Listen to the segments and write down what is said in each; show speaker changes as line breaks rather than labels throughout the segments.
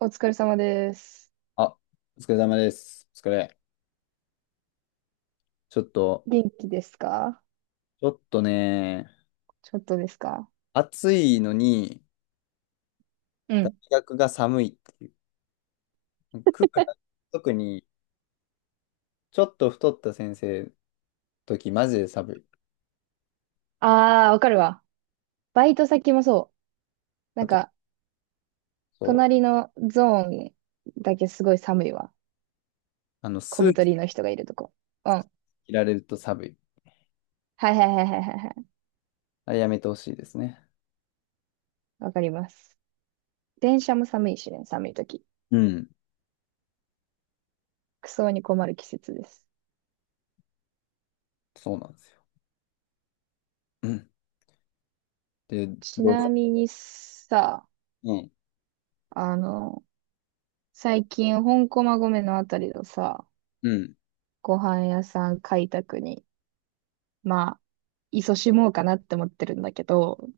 お疲れ様です。
あ、お疲れ様です。お疲れ。ちょっと、
元気ですか？
ちょっとね、
ちょっとですか？
暑いのに、
う
大
ん。
学が寒いっていう。クーラー、特に、ちょっと太った先生の時、マジで寒い。
ああ、わかるわ。バイト先もそう。な
あ
ん
と、
か、
そう、
隣のゾーンだけすごい寒いわ。小
スー
太
ツ
りの人がいるとこ。うん。はい
着られると寒い。
はいはいはいはいはい。
あれやめてほしいですね。
わかります。電車も寒いしね、寒い時。
うん、
クソに困る季節です。
そうなんですよ。うん。で、
ち
どう
な
ぞ。
みにさ、
うん、
あの、最近、本駒込のあたりのさ、
うん。
ご飯屋さん開拓にまあ、勤しもうかなって思ってるんだけど、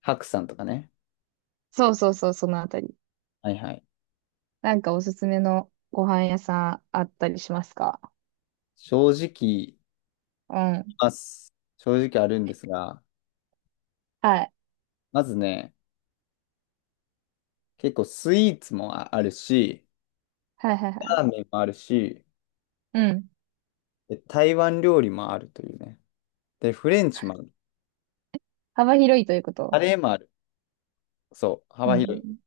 白さんとかね。
そうそうそう、そのあたり。
はいはい。
なんかおすすめのご飯屋さんあったりしますか？
正直、
うん。
ます。正直あるんですが、
はい。
まずね、結構スイーツもあるし、
はいはいは
ラ
い。
ーメンもあるし、
うん。
で台湾料理もあるというね。で、フレンチもある。
幅広いというこ
カ
と。
レーもある。そう、
う
幅広い。
ん。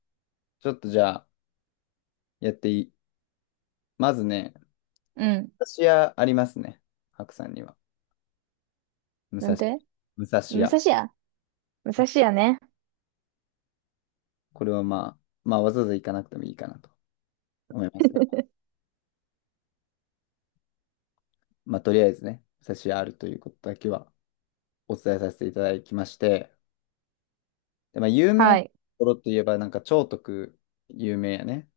ちょっとじゃあ、やっていい。まずね、
うん。
武蔵屋ありますね。白さんには。武
な
蔵、
んて？
武蔵
武
屋。
蔵屋、武蔵屋ね。
これはまあ、まあ、わざわざ行かなくてもいいかなと思いますが。まあ、とりあえずね、武蔵屋あるということだけはお伝えさせていただきまして。で、まあ、有名な
は
と
い。
ころといえば、なんか、兆徳有名やね。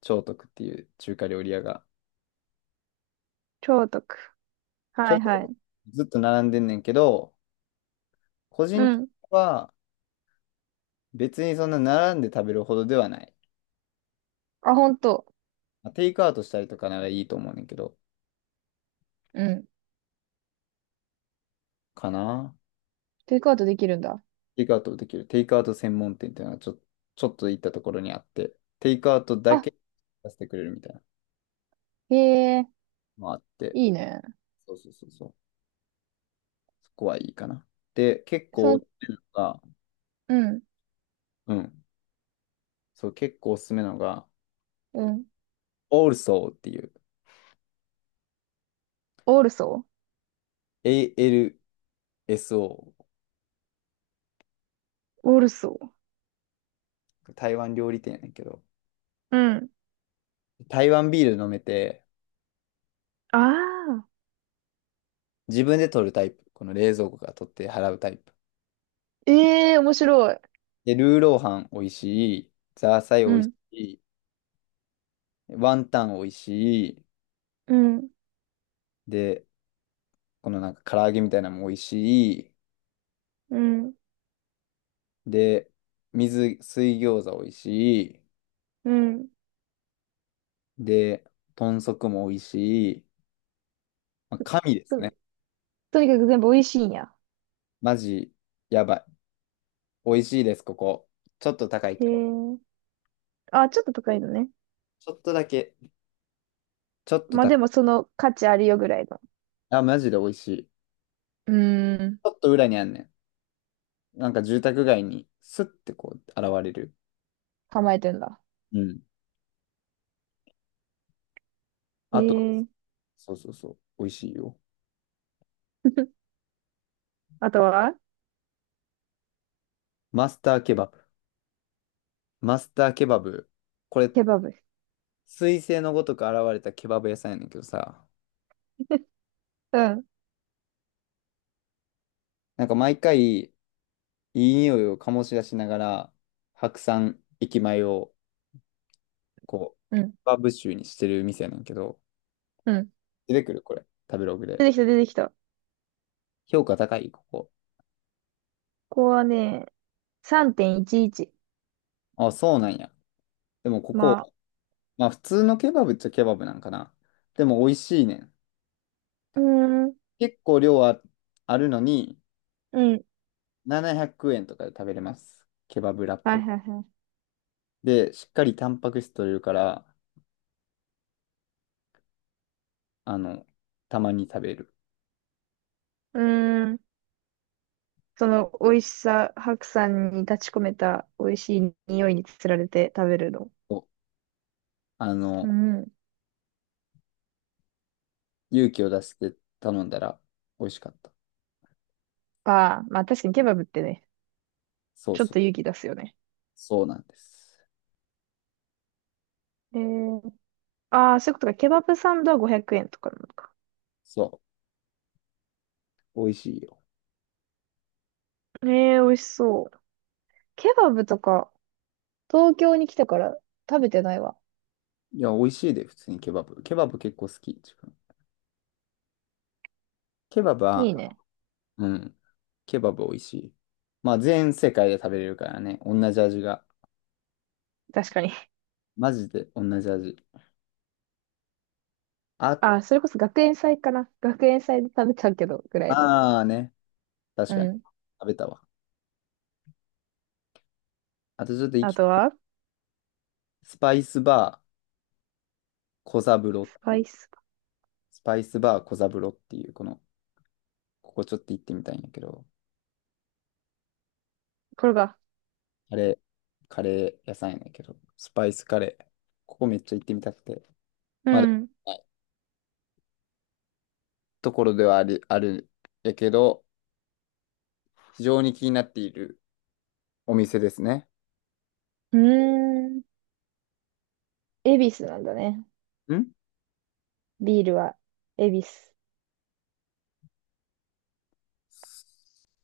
兆徳っていう中華料理屋が
超徳、
ち
は
ょっ
いは
と
い。
ずっと並んでんねんけど、個人
う
的に
ん。
は別にそんな並んで食べるほどではない。
あ、ほんと？
まあテイクアウトしたりとかならいいと思うねんけど、
うん。
かな。
テイクアウトできるんだ。
テイクアウトできる。テイクアウト専門店っていうのはちょっと行ったところにあって、テイクアウトだ
あ、
けさせてくれるみたいなの
へえ、
もあって、
いいね。
そうそうそうそう。そこはいいかな。で、結
そ
構お
の、
すすめなのが、
うん、
うん。そう、結構おすすめなのが、
うん。
ALSO っていう、
オールソ
ALSO、
ー、オールソー。
台湾料理店やねんけど、
うん。
台湾ビール飲めて、
ああ。
自分で取るタイプ。この冷蔵庫から取って払うタイプ。
ええー、面白い。
で、ルーローハン美味しい、ザーサイ美
う
味し
ん、
い、ワンタン美味しい、
うん、
で、このなんか唐揚げみたいなのも美味しい、
うん、
で、水餃子美味しい、
うん。
で、豚足も美味しい。まあ、神です
と、
ね。
とにかく全部美味しいんや？
マジ、やばい。美味しいです、ここ。ちょっと高い
へ
けど。
え。あ、ちょっと高いのね。
ちょっとだけ。ちょっと
まあで
高い。
もその価値あるよぐらいの。
あ、マジで美味しい。ち
うーん、
ょっと裏にあんねん。なんか住宅街にスッてこう現れる。
構えてんだ。
うん。
へ
あと、
え。
そうそうそう、美味しいよ。
あとは？
マスターケバブ。マスターケバブ。これ、
ケバブ。
彗星のごとく現れたケバブ屋さんやねんけどさ、
うん、
なんか毎回いい匂いを醸し出しながら、白山駅前をこう、ケ
うん、
バブ臭にしてる店やねんけど、
うん。
出てくるこれ、食べログで。
出てきた、出てきた。こ
評価高い、ここ。
こはね、3.11。
あ、そうなんや。でもこ
まあ、
こ、まあ普通のケバブっちゃケバブなんかな。でも美味しいねん。
うーん、
結構量はあるのに、
うん。
700円とかで食べれます。ケバブラッ
はい
プ。
はいはい。
で、しっかりタンパク質取れるから、あの、たまに食べる。
うーん。その美味しさ、白山に立ち込めた美味しい匂いにつられて食べるの？
おあ
う
の、
ん。
勇気を出して頼んだら美味しかった。
あ、まあ確かにケバブってね、
そう
ちょっ
そ
と
う。
勇気出すよね。
そうなんです。
えー、ああ、そういうことか。ケバブサンドは500円とかなのか。
そう。美味しいよ。
ええ、美味しそう。ケバブとか、東京に来てから食べてないわ。
いや、美味しいで、普通にケバブ。ケバブ結構好き。自分ケバブ
い
は、
いね。
うん。ケバブ美味しい。まあ、全世界で食べれるからね。同じ味が。
確かに。
マジで同じ味。あ、
ああ、それこそ学園祭かな。学園祭で食べたけど、ぐらいの。
あーね。確
う
かに。
ん。
食べたわ。あとちょっと生
あ
き
と
て、
は、
スパイスバー小三郎、
スパイス。
スパイスバー小三郎っていう、この、ここちょっと行ってみたいんやけど、
これが。
カレー、カレー屋さんやねんけど、スパイスカレー、ここめっちゃ行ってみたくて、
う
まだ行って
ん。
ないところではあり、あるやけど、非常に気になっているお店ですね。
うーん。恵比寿なんだね。
ん
ビールは、恵比寿。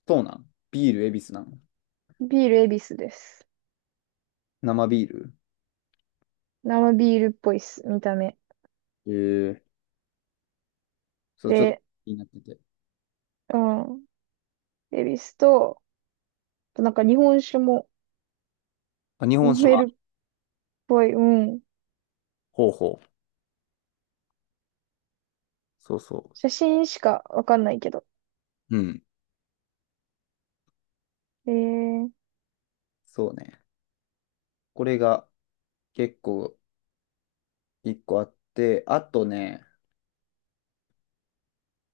そうなんビール、恵比寿なん
ビール恵比寿です。
生ビール
生ビールっぽいっす、見た目。
ええそう、ちょっと
で、
気になってて。
うん。恵比寿と、あとなんか日本酒も
あ、日本
飲
酒も
め
あ
る
る。
っぽい。うん。
ほうほう。そうそ
写真しかわかんないけど。
う。うん。
えー、
そうね。これが結構一個あって、あとね、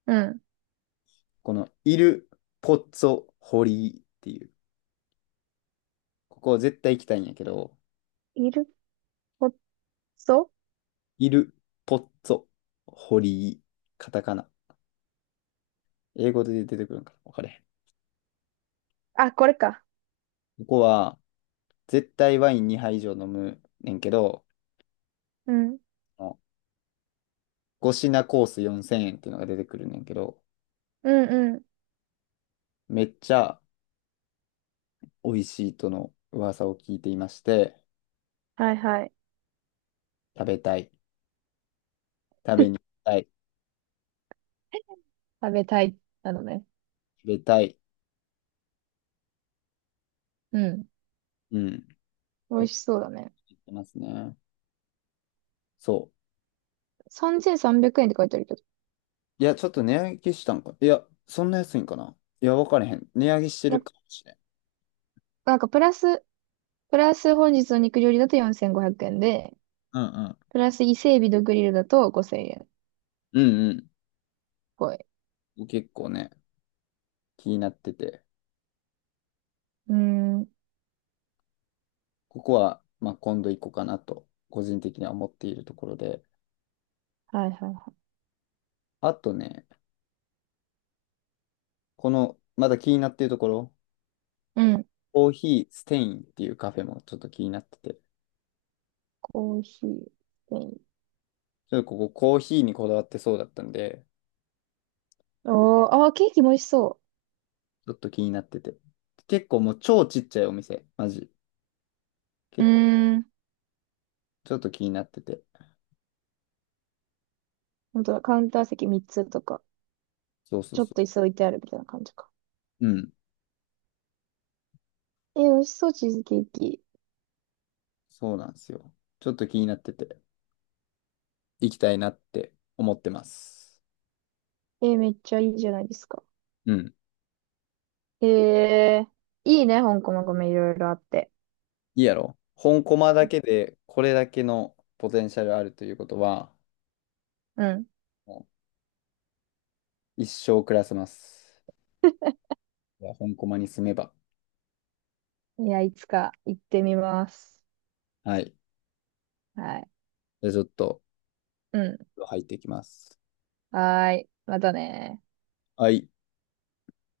うん。
このイル・ポッツォ・ホリーっていう、ここは絶対行きたいんやけど、
イルポッツォ、
イル・ポッツォ・ホリー、カタカナ。英語で出てくるんかなわかれへ
あ、これか。
ん。ここは絶対ワイン2杯以上飲むねんけど、
うん。
5品コース4000円っていうのが出てくるねんけど、
うん、うん。
めっちゃ美味しいとの噂を聞いていまして、
はいはい。
食べたい。食べに行き たい。
食べたい、なのね。
食べたい。
うん。
うん。
美味しそうだね。
言ってますね。そう。
3300円って書いてあるけど。
いや、ちょっと値上げしたんか。いや、そんな安いんかな。いや、わからへん。値上げしてる
な、
かもしれん。
なんかプラス、プラス本日の肉料理だと4500円で、
うんうん。
プラス伊勢海老とグリルだと5000円っ
うん
ぽい。
うん。結構ね、気になってて。
うーん。
ここは、まあ、今度行こうかなと、個人的には思っているところで。
はいはいは
あとね、この、まだ気になっているところ、
い。うん。
コーヒーステインっていうカフェもちょっと気になってて。
コーヒー。
ちょっとここコーヒーにこだわってそうだったんで、
おー、あー、ケーキも美味しそ
ちょっと気になってて。結構もう超ちっちゃいお店。マジ。結
う。う
構、
ーん。
ちょっと気になってて。
本当だ、カウンター席3つとか、
そうそう
ちょっ
そ
と椅子置いてあるみたいな感じか。
う。うん。
えー、美味しそう、チーズケーキ。
そうなんですよ。ちょっと気になってて、行きたいなって思ってます。
えー、めっちゃいいじゃないですか。
うん。
えー、いいね、香港のグルメいろいろあって。
いいやろ本コマだけで、これだけのポテンシャルあるということは、
うん。
もう一生暮らせます。いや本コマに住めば。
いや、いつか行ってみます。
はい。
はい。
じゃあちょっと、
うん。
入っていきます。
はーい。またね。
はい。